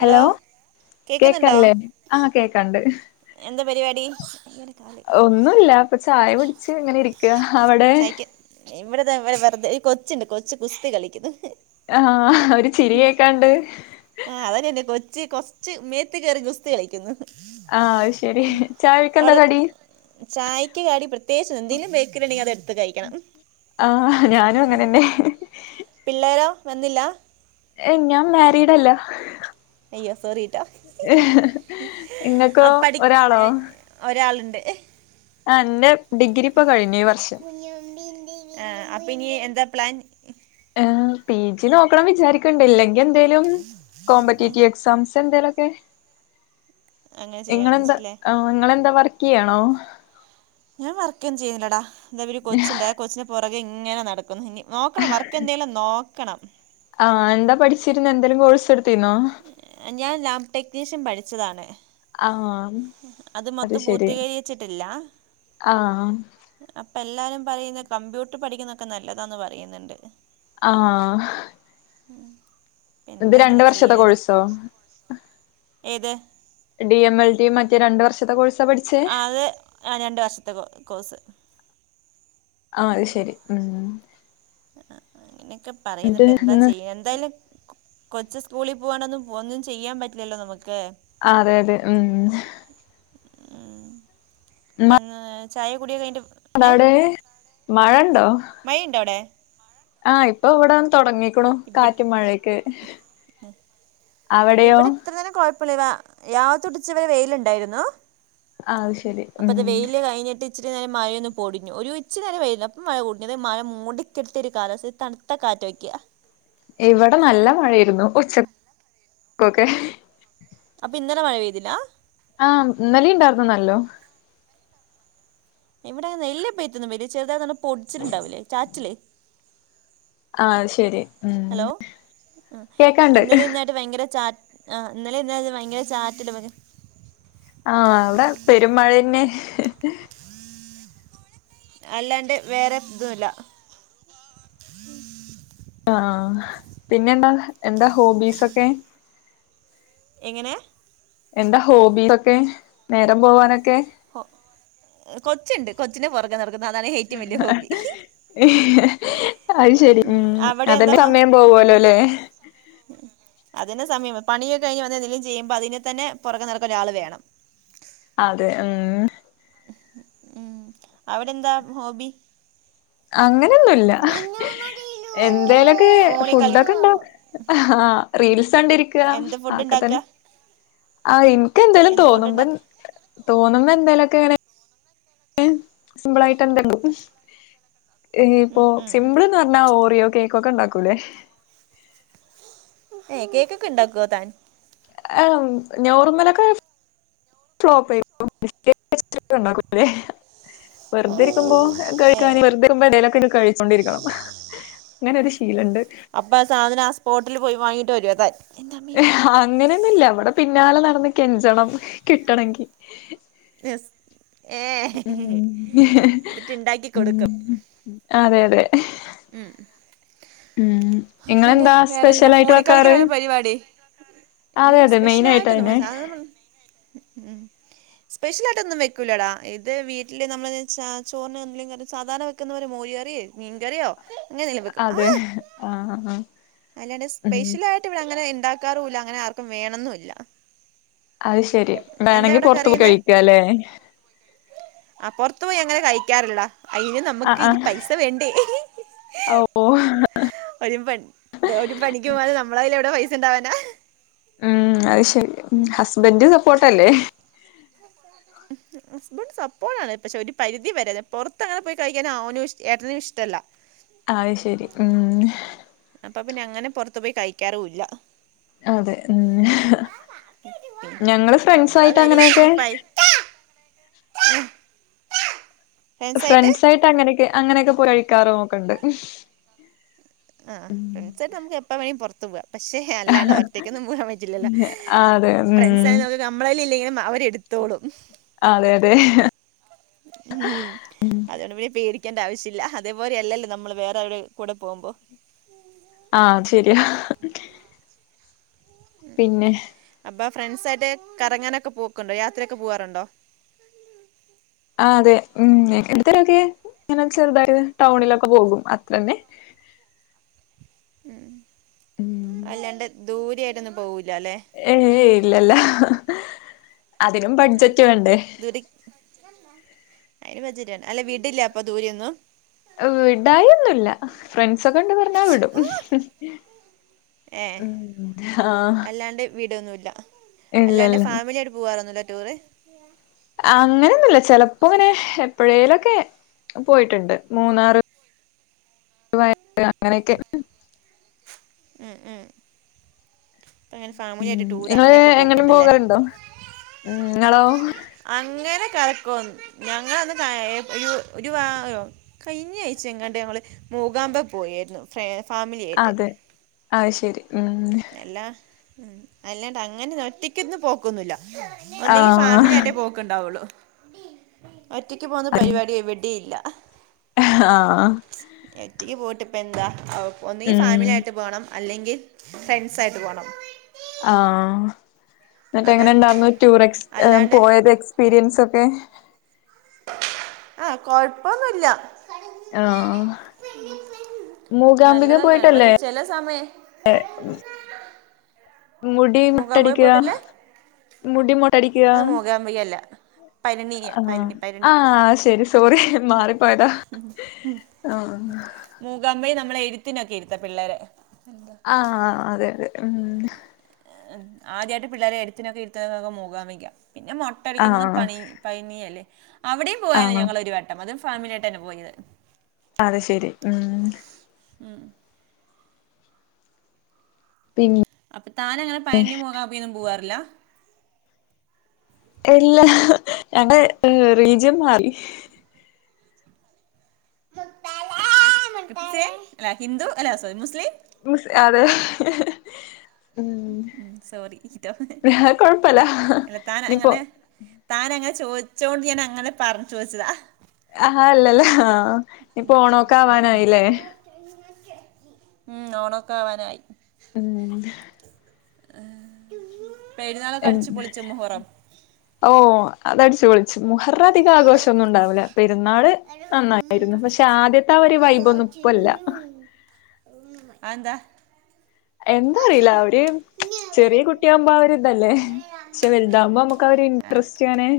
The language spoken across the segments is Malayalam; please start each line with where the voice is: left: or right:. left: ഹലോ..
right: കേൾക്കുന്നുണ്ടോ
left: കേക്കല്ലേ? ആഹ് കേക്കണ്ട്
right: എന്താ പരിപാടി?
left: ഒന്നുല്ല ഇപ്പൊ ചായ കുടിച്ച് ഇങ്ങനെ ഇരിക്ക അവിടെ?
right: ഇവിടെതാ ഇവിടെ വെറുതെ ഈ കൊച്ചുണ്ട് കൊച്ച് ഗുസ്തി കളിക്കുന്നു
left: ആഹ് ഒരു ചിരി കേക്കാണ്ട്
right: ആ അതങ്ങനെ കൊച്ച കൊച്ച് മേത്ത് കയറി ഗുസ്തി കളിക്കുന്നു
left: ആഹ അത് ശെരി ചായഴക്ക് എന്താ കടി
right: ചായ്ക്ക് കടി പ്രത്യേകിച്ച് എന്തെങ്കലും ബേക്കറി ഉണ്ടെങ്കിൽ അത എടുത്ത് കഴിക്കണം
left: ആഹ ഞാനും അങ്ങനെന്നെ
right: പിള്ളേരോ വന്നില്ല
left: ഏ ഞാൻ മാരീഡല്ല
right: അയ്യോ സോറി കേട്ടോ
left: ഇങ്ങക്കൊ
right: ആ, പഠി
left: ഒരാളോ
right: ഏ, ഒരാളുണ്ട്
left: ആ എന്റെ ഡിഗ്രി ഇപ്പൊ കഴിഞ്ഞു ഈ വർഷം
right: ആ അപ്പൊ ഇനി എന്താ പ്ലാൻ
left: പി ജി നോക്കണം വിചാരിക്കണ്ടില്ലെങ്ക എന്തേലും കോമ്പറ്റേറ്റീവ് എക്സാംസ് എന്തേലും ഒക്കെ
right: അങ്ങനെ ചെയ്യാമെന്ന്
left: ഇങ്ങളെന്താ
right: വെച്ചില്ലേ
left: ഇങ്ങളെന്താ വർക്ക് ചെയ്യണോ
right: ഞാൻ വർക്കൊന്നും ചെയ്യുന്നില്ലേടാ എന്താ ഒരു കൊച്ചുണ്ട് കൊച്ചിന് പുറകെ ഇങ്ങനെ നടക്കുന്നു ഇനി നോക്കണം വർക്ക് എന്തെങ്കിലും നോക്കണം
left: ആഹ എന്താ പഠിച്ചിരുന്നെ എന്തേങ്കിലും കോഴ്സ് എടുത്തിരുന്നോ
right: ഞാൻ ലാമ്പ് ടെക്നീഷ്യൻ പഠിച്ചതാണ്
left: ആഹ
right: അത് മൊത്തം പൂർത്തീകരിച്ചിട്ടില്ല
left: ആഹ്
right: അപ്പൊ എല്ലാരും പറയുന്ന കമ്പ്യൂട്ടർ പഠിക്കുന്നൊക്കെ നല്ലതാന്ന് പറയുന്നുണ്ട്
left: ആ
right: ഉ എന്താ
left: രണ്ട്
right: ഇങ്ങനെ
left: വർഷത്തെ
right: ചെയ്യണത്
left: കോഴ്സോ
right: ഏത്
left: ഡി എം എൽ ടി മറ്റേ രണ്ടു വർഷത്തെ കോഴ്സ്
right: അത് ആ രണ്ട് വർഷത്തെ കോഴ്സ്
left: ആ അത് ശരി ഉം
right: ഇനൊക്കെ പറയുന്ന
left: എന്നിട്ട്
right: ഇപ്പ എന്താ
left: ഇന്ന്
right: ചെയ്യ എന്തായാലും കൊച്ച് സ്കൂളിൽ പോകണൊന്നും ഒന്നും ചെയ്യാൻ പറ്റില്ലല്ലോ നമുക്ക്
left: ആ അതെ അതെ ഉം
right: ഉം പി ചായ കൂടിയൊക്കെ അയിന്റെ
left: അടവിടെ മഴ ഉണ്ടോ
right: മൈ ഉണ്ട അവിടെ
left: ആഹ് ഇപ്പൊ ഇവിടൊന്ന് തുടങ്ങിക്ക്‌ണു
right: ഇവി
left: കാറ്റും മഴേക്കെ
right: ഇവിടെ ഇത്ര നേരം കുഴപ്പില്ല രാവിലെത്തൊട്ട് ഇച്ചിരെ വെയിലുണ്ടായിരുന്നു
left: ആഹ് അത് ശരി
right: അപ്പൊ
left: ഉം
right: ഇത് വെയില് കഴിഞ്ഞിട്ട് ഇച്ചരി നേരം മഴയൊന്ന് പൊടിഞ്ഞു. ഒരു ഇചിരി നേരേം വെയിലേർന്നു അപ്പ മഴ പൊടിഞ്ഞു. അത് മഴ മൂടിക്കെട്ടിയ ഒരു കാലാവസ്ഥണ ത കാറ്റോയ്ക്ക
left: ഇവിടെ നല്ല മഴായിരുന്നു ഉച്ചക്കൊക്കെ
right: അപ്പൊ ഇന്നലെ മഴ പെയ്തില്ലാ
left: ആഹ ഇന്നലിംണ്ടായിരുന്നു നല്ലോ
right: ഇവിടെ വെല്യ പെയ്ത്ത് ഒന്നും പെയ്തില്ല. ചെറുതായി പൊടിച്ചിലുണ്ടാവില്ലേ ചാറ്റിലേ
left: ആഹ് ശരി ഉം
right: ഹലോ ഇന്നലെ
left: കേക്കാണ്ട്
right: ഈ നേ ഭയങ്കര ചാറ്റ് ആ ഇന്നലെ ഇന്നേരത്ത് ഭയങ്കര ചാറ്റൽ
left: ആഹ അവിടെ പെരുമഴെന്നെ [unintelligible]
right: അല്ലാണ്ട് വേറെ ഇതുമല്ല
left: ആഹ് പിന്നെന്താ എന്താ ഹോബീസ് ഒക്കെ
right: എങ്ങനെ
left: എന്താ ഹോബീസ് ഒക്കെ നേരം പോവാനൊക്കെ
right: കൊച്ചുണ്ട് കൊച്ചിന്റെ പുറകെ നട
left: അഹ് ഹി ഹി അത് ശരി ഉം.
right: അവിടെ എന്താ
left: അതെനെ സമയം
right: ഉം
left: പോവോലോലെ.
right: അതിന് സമയം പണിയൊക്കെ കഴിഞ്ഞ് വന്ന് എന്തെങ്കിലും ചെയ്യുമ്പോ അതിന്റെ തന്നെ പുറകെ നടക്കാൻ ഒരാൾ വേണം.
left: അതെ ഉം
right: ഉം അവിടെ എന്താ ഹോബി
left: അങ്ങനെയൊന്നുല്ല എന്തേലൊക്കെ
right: ഫോണിൽ കളി
left: ഫുഡൊക്കെ ഇണ്ടാക്കും ആഹ് റീൽസ് കണ്ടിരി- ക്ക
right: എന്ത് ഫുഡ്
left: അതൊക്കെ തന്നെ
right: ഉണ്ടാക്കുക
left: ആ എനിക്ക് എന്തേലും
right: എന്ത് ഫുഡ്
left: തോന്നുമ്പം
right: ഉണ്ടാക്കുക
left: തോന്നുമ്പോ എന്തേലൊക്കങ്ങനെ. സിമ്പിളായിട്ട് എന്തെങ്കും ഈ ഇപ്പോ
right: ഉം ഉം
left: സിമ്പിൾ എന്ത്‌ ആ പറഞ്ഞാ ഓറിയോ കേകൊക്കെ ഇണ്ടാക്കൂലേ.
right: ഏ കേകൊക്കെ ഇണ്ടാക്കുവോ താൻ
left: ആ നോർമലൊക്കെ ഫ്ലോപ്പ് ആയിപ്പോ വും. [unintelligible] വെറുതെ ഇരിക്കുമ്പോ
right: ഏ
left: കഴിക്കാൻ വെറുതെ ഇരിക്കുമ്പോ എന്തേലൊക്കെ കഴിച്ചോണ്ടിരിക്കണം. അങ്ങനൊരു ശീലണ്ട്.
right: അപ്പ ആ സാധനം ആ സ്പോട്ടിൽ പോയി വാങ്ങിയിട്ട് വരുമോ താൻ
left: അങ്ങനെയൊന്നുല്ല ഇവിടെ പിന്നാലെ നടന്ന് കെഞ്ചണം കിട്ടണെങ്കി-
right: യെസ് ഏ എന്നിട്ട് ഇണ്ടാക്കി കൊടുക്കും
left: അതെ അതെ
right: ഉം
left: ഉം
right: ഹ പിന്നെ
left: ഇങ്ങളെന്താ
right: വേറെന്താ
left: സ്പെഷ്യൽ ആയിട്ട്
right: ഫോണിൽ
left: വെക്കാറ്
right: കളിക്കലെന്നെ പരിപാടി
left: അതെ
right: ഞാൻ
left: അതെ മെയിൻ ആയിട്ട്
right: സ്പെഷ്യലായിട്ടൊന്നും
left: അതെന്നെ
right: പോയി സാധാരണ സ്പെഷ്യൽ ആയിട്ടൊന്നും വെക്കൂലടാ ഇത് വീട്ടില് നമ്മള് സാധാ ചോറിന് എന്തെങ്കിലും സാധാരണ വെക്കുന്ന ഒരു മോര്കറിയോ മീങ്കറിയോ
left: അതെ ആ അഹ
right: അല്ലാണ്ട് സ്പെഷ്യൽ ആയിട്ട് ഇവിടെ അങ്ങനെ ഇണ്ടാക്കാറുല്ല അങ്ങനെ ആർക്കും വേണന്നുല്ല
left: അത് ശെരി വേണെങ്കി പൊറത്തു പോയി കഴിക്കാല്ലെ
right: ആ പൊറത്തു പോയി അങ്ങനെ കഴിക്കാറില്ലടാ അയിന് നമുക്ക് ഈ
left: ആഹ്
right: പൈസ വേണ്ടേ
left: ആഹ് ഓ
right: ഒരു ഒരു പണിക്കും പോവാതെ നമ്മളെ കയ്യി ലെവിടെ പൈസ ഇണ്ടാവാനാ
left: ഉം അത് ശരി ഹസ്ബൻഡ് സപ്പോർട്ടല്ലേ
right: ഹസ്ബൻസ് സപ്പോട്ടാണ് പക്ഷെ ഒരു പരിധി വരെ പുറത്തങ്ങനെ പോയി കഴിക്കാനവനും ഏട്ടനും ഇഷ്ടമല്ല
left: അത് ശരി ഉം
right: അപ്പൊ പിന്നെ അങ്ങനെ പുറത്തു പോയി കഴിക്കാറുല്ല
left: അതെ ഉം ഞങ്ങള്
right: നമ്മളെ
left: ഫ്രണ്ട്സായിട്ട്
right: കയ്യിൽ
left: അങ്ങനെയൊക്കെ
right: ഇച്ചിരി പൈ [unintelligible]
left: ഫ്രണ്ട്സായിട്ട് അങ്ങനെയൊക്കെ അങ്ങനെയൊക്കെ പോയി കഴിക്കാറും ഒക്കെണ്ട്
right: ആ ഫ്രണ്ട്സായിട്ട് നമുക്ക് എപ്പൊവേണേലും പുറത്ത് പോവാം പക്ഷേ അല്ലാണ്ട് ഒറ്റക്കൊന്നും പോകാൻ പറ്റില്ലല്ലോ
left: അതെ
right: ഫ്രണ്ട്സ്
left: ഉം
right: ആയാൽ നമ്മളേൽ ഇല്ലെങ്കിലും അവരെ ടുത്തോളും
left: അതെ അതെ
right: ഉം അതുകൊണ്ട് പിന്നെ പേടിക്കണ്ട ആവശ്യല്ല അതേപോലെയല്ലല്ലോ നമ്മള് വേറെ ആരുടേയും കൂടെ പോകുമ്പോ
left: ആ അത് ശരിയാ പിന്നെ
right: അപ്പോ ഫ്രണ്ട്സായിട്ട് കറങ്ങാനൊക്കെ പോക്കുണ്ടോ യാത്രയൊക്കെ പോവാറുണ്ടോ
left: ആ അതെ ഉം എടക്കൊക്കെ ഇങ്ങനെ ചെറുതായിട്ട് ടൗണിലൊക്കെ പോകും അത്ര തന്നെ
right: ഉം അല്ലാണ്ട് ദൂരെയായിട്ടൊന്നും പോവൂലല്ലെ
left: ഏ ഇല്ലല്ല അതിനും ബഡ്ജറ്റ് വേണ്ടേ
right: [inaudible] അയി പചാണ് അല്ലെ വിടില്ലേ അപ്പൊ ദൂരെയൊന്നും
left: വിടായൊന്നൂല്ല ഫ്രണ്ട്സൊക്കെ ണ്ട് പറഞ്ഞാ വിടും.
right: ഏ
left: ഉം ആഹ്
right: അല്ലാണ്ട് വിടൊന്നുമില്ല അല്ലാണ്ട്
left: ഇല്ലല്ല
right: ഫാമിലി ആയിട്ട് പോകാറൊന്നുമില്ലേ ടൂറ്
left: അങ്ങനെയൊന്നൂല്ല ചെലപ്പോ ങ്ങനെ എപ്പോഴേലൊക്കെ പോയിട്ടുണ്ട് മൂന്നാറ് വയ അങ്ങനെക്കെ.
right: ഉം ഉം അപ്പ അങ്ങനെ ഫാമിലിയിട്ട് ടൂർ
left: നിങ്ങള്
right: അങ്ങനെയൊക്കെ
left: എങ്ങട്ടും
right: പോക്ക്ണ്ടല്ലേ
left: പോകാറുണ്ടോ ഉം നിങ്ങളോ
right: അങ്ങനെ കറക്കൊന്ന് ഞങ്ങന്ന് ഒരു വായൊ കഴിഞ്ഞ ആഴ്ച എങ്ങാണ്ട് ഞങ്ങള് മൂകാമ്പ പോയിരുന്നു ഫ ഫാമിലിയായിട്ട്
left: അതു ശരി ഉം
right: അല്ല അല്ലാണ്ട് അങ്ങനെ ഒറ്റക്കൊന്നും പോക്കൊന്നൂല്ല്യ ഒന്നെങ്കി ഫാമിലി
left: ആഹ്
right: ആയിട്ടേ പോ ക്ക്ണ്ടാവൊള്ളൂ ഒറ്റയ്ക്ക് പോവുന്ന പരിപാടി എവിടെം ഇല്ല
left: ആ ആ
right: ഒറ്റയ്ക്ക് പോയിട്ട് ഇപ്പ എന്താ ഒന്നങ്കിൽ
left: ഉം
right: ഫാമിലി ആയിട്ട് പോകണം അല്ലെങ്കിൽ ഫ്രണ്ട്സ് ആയിട്ട് പോണം
left: ആ എന്നിട്ട്
right: അതെ
left: എങ്ങനെ ണ്ടായിരുന്നു ടൂർ എക്സ്
right: അല്ലാണ്ട്
left: പോയത് എക്സ് എക്സ്പീരിയൻസ് ഒക്കെ
right: ആ കുഴപ്പൊന്നുല്ല്യ
left: ആഹ മൂകാംബിക പോയിട്ടല്ലേ
right: ചെല സമയ്
left: [inaudible] മുടി
right: മൂകാംബിക
left: മൊട്ടയടിക്ക
right: പോയിട്ടല്ലേ
left: മുടി മൊട്ടയടിക്കുക
right: അത് മൂകാംബിക അല്ല പഴനി പഴനി
left: ആ ആ
right: പഴനി
left: ശരി സോറി മാറിപ്പോയതാ ആഹ്
right: മൂകാംമ്പയി നമ്മള് എഴുത്തിനൊക്കെ ഇരുത്ത പിള്ളേരെ
left: ആ അതെ അതെ ഉം
right: ആദ്യമായിട്ട് പിള്ളേരെ എഴുത്തിനൊക്കെ ഇരുത്തണതൊക്കെ മൂകാംബിക പിന്നെ മൊട്ടടിക്കണ
left: ആഹ്
right: പണി പഴനി അല്ലേ അവിടെ പോയാണ്
left: ആഹ്
right: ഞങ്ങളൊരു വട്ടം അതും ഫാമിലി ആയിട്ടാണ് പോയത്.
left: അത് ശെരി ഉം
right: ഉം
left: പിന്നെ
right: അപ്പൊ താന് അങ്ങനെ പഴനി മൂകാംബികൊന്നും പോവാറില്ല
left: ഇല്ലാ ഞങ്ങള്
right: അല്ല
left: റീജിയൻ മാറി
right: അല്ല ഹിന്ദു അല്ല സോറി മുസ്ലിം
left: അതെ
right: ഉം സോറി
left: അത് കൊഴപ്പല്ല
right: അല്ല തൻ
left: ഇനിപ്പോ
right: അങ്ങനെ താന് അങ്ങനെ ചോദിച്ചോണ്ട് ഞാൻ അങ്ങനെ പറഞ് ചോദിച്ചതാ
left: ആ അല്ലല്ല ആ ഇപ്പൊ ഓണോക്കെ ആവാനായില്ലേ
right: ഉം ഓണൊക്കെ ആവാനായി
left: ഉം
right: ഏ
left: എഹ് ഓഹ് അതടിച്ചുപൊളി മുഹറഅധികആഘോഷൊന്നും ഉണ്ടവൂല. പെരുന്നാള് നന്നായിയിരുന്നു. പക്ഷെ ആദ്യത്തെ ആ ഒരുവൈബൊന്നും ഇപ്പൊ ല്ല
right: അതെന്താ
left: എന്താ അറിയില്ല അവര് ചെറിയ കുട്ടിയാകുമ്പോ അവര് ഇതല്ലേ പക്ഷെ വലുതാകുമ്പോ നമുക്ക് അവര്
right: അത്
left: ഇൻട്രസ്റ്റ് അങ്ങനെ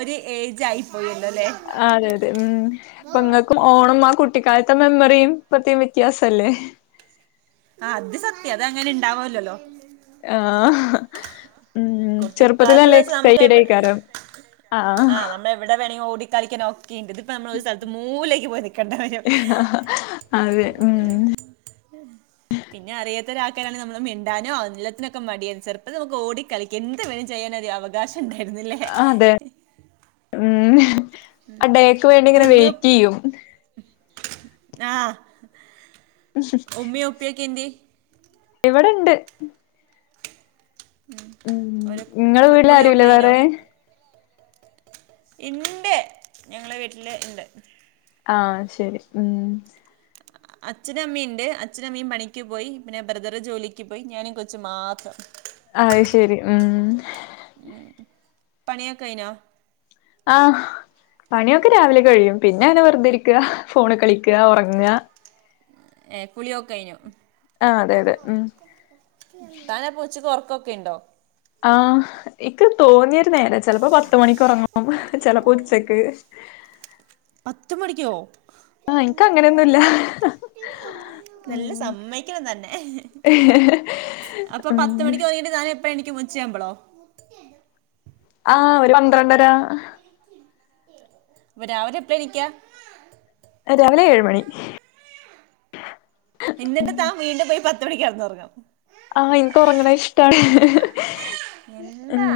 right: ഒരു ഏജ് ആയി പോയല്ലോ അല്ലേ
left: അതെ അതെ ഉം ഇപ്പൊ ങ്ങക്കും ഓണം ആ കുട്ടിക്കാലത്തെ മെമ്മറിയും ഇപ്പത്തേം വ്യത്യാസല്ലേ
right: ആഅത് സത്യാ അതങ്ങനെ ഇണ്ടാവൊലല്ലോ.
left: ആഹ് ഉം
right: കുട്ടിക്കാലത്ത്
left: ചെറുപ്പത്തിലല്ലെ
right: വെച്ചാൽ നമുക്ക് എവ-
left: എക്സൈറ്റഡൈയിക്കാരം ആഹ്.
right: എവിടെവേണേ ഓടിക്കളിക്കാനൊക്കെണ്ട്. ത് ഇപ്പോ നമ്മള്ഒരു സ്ഥൽത്ത് മൂലേക്ക്പോയി നിക്കേണ്ടവരും
left: അതെ ഉം
right: പിന്നെഅറിയാത്തോരാആക്കാരാണ് നമ്മള്മിണ്ടാനോ, എല്ലത്തിനൊക്കെമടിയ ചെറുപ്പത്ത്നമുക്ക്ഓടികളി എന്ത് വേണിംചെയ്യാൻ ഒരു അവകാശംണ്ടായിരുന്നുലെ?
left: അതെ ഉം ആഡേക്ക് വേണ്ടിങ്ങനെ വെയിറ്റെയ്യും.
right: ആഹ് ഉമ്മീഉപ്പിയൊക്കെന്ത്യെ?
left: ഇവിടെണ്ട്. ഉം
right: ഒരു ഫ- കുളിയൊക്കെ കഴിഞ്ഞോ
left: ഇങ്ങളവീട്ല്ആരുല്ലേവേറെ?
right: ഇണ്ട് ഞങ്ങളെവീട്ടില് ഇണ്ട്.
left: ആഹ് ശരി ഉം.
right: അച്ഛനും അമ്മീംണ്ട്, അച്ഛനും മ്മീം പണിക്ക്പോയി. പിന്നെ ബ്രദറ്ജോലിക്ക്പോയി, ഞാനും കൊച്ചും മാത്രം
left: അയ്ശെരി ഉം.
right: ഉം പണിയൊക്കെകയിഞ്ഞോ?
left: ആഹ് പണിയൊക്കെരാവിലെകഴിയും. പിന്നെങ്ങന വെറുതിരിക്കാ, ഫോണ്കളിക്ക, ഒറങ്ങ.
right: ഏഹ് കുളിയോക്കെകഴിഞ്ഞു.
left: ആഹ്, അതെ, അതെ, ഉം
right: താനഅപ്പൊച്ച്ക്ക് ഒറക്കക്കെണ്ടോ?
left: ആഹ്, ഇക്ക് തോന്നിയരുനേരം ചിൽപ്പോ പത്ത്മണിക്ക് ഒറങ്ങും ചിലപ്പോ ഉച്ചക്ക്
right: പത്ത്മണിക്കോ?
left: ആഹ്, എനിക്ക് അങ്ങനെയൊന്നുല്ല ഉം
right: നല്ലസമ്മയിക്കണംതന്നെ.
left: ഉം
right: അപ്പൊപത്ത്മണിക്ക് ഒരങ്ങിട്ട്താനേപ്പൊഴേണീക്കും ഉച്ചയാമ്പളോ?
left: ആഹ്, ഒരുപന്ത്രണ്ടരാ
right: ഇപ്പ രാവിലെ എപ്പെണീക്കാ?
left: രാവിലെ ഏഴ് മണി.
right: ഇന്നിട്ട് താൻ വീണ്ടുംപോയി [unintelligible]
left: ആഹ് എനിക്ക്ഒറങ്ങണഇഷ്ട
right: എന്താ?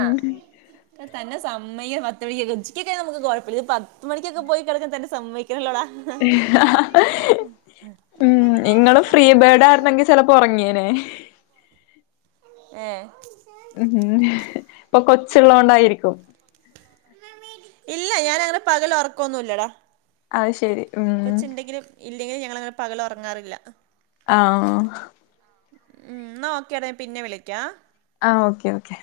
right: തന്നസമ്മയം പത്ത്മണിക്കൊക്കെ ഉച്ച്ക്ക്ക്കെനമുക്ക് കൊഴപ്പല്ല ഇത് പത്ത്മണിക്കക്കെപൊയി കെടക്കതന്നെ സമ്മയിക്കണല്ലോടാ.
left: നിങ്ങളും ഫ്രീബേഡ് ആയിരുന്നെങ്കി ചിലപ്പോ ഒറങ്ങിയനെ
right: ഏഹ്
left: ഉം, ഇപ്പൊ കൊച്ചുള്ളൊണ്ടായിരിക്കും
right: ഇല്ല. ഞാനങ്ങനെപകലൊറൊക്കൊന്നുല്ലടാ.
left: അത് ശരി ഉം
right: കൊച്ച്ണ്ടെങ്കിലും ഇല്ലെലുംഞങ്ങളങ്ങനെ പകലൊറങ്ങാറില്ല.
left: ആഹ്
right: ഉം ന്നാഓക്കെടാപിന്നെവിളിക്കാം.
left: ആ ഓക്കെ, ഓക്കെ.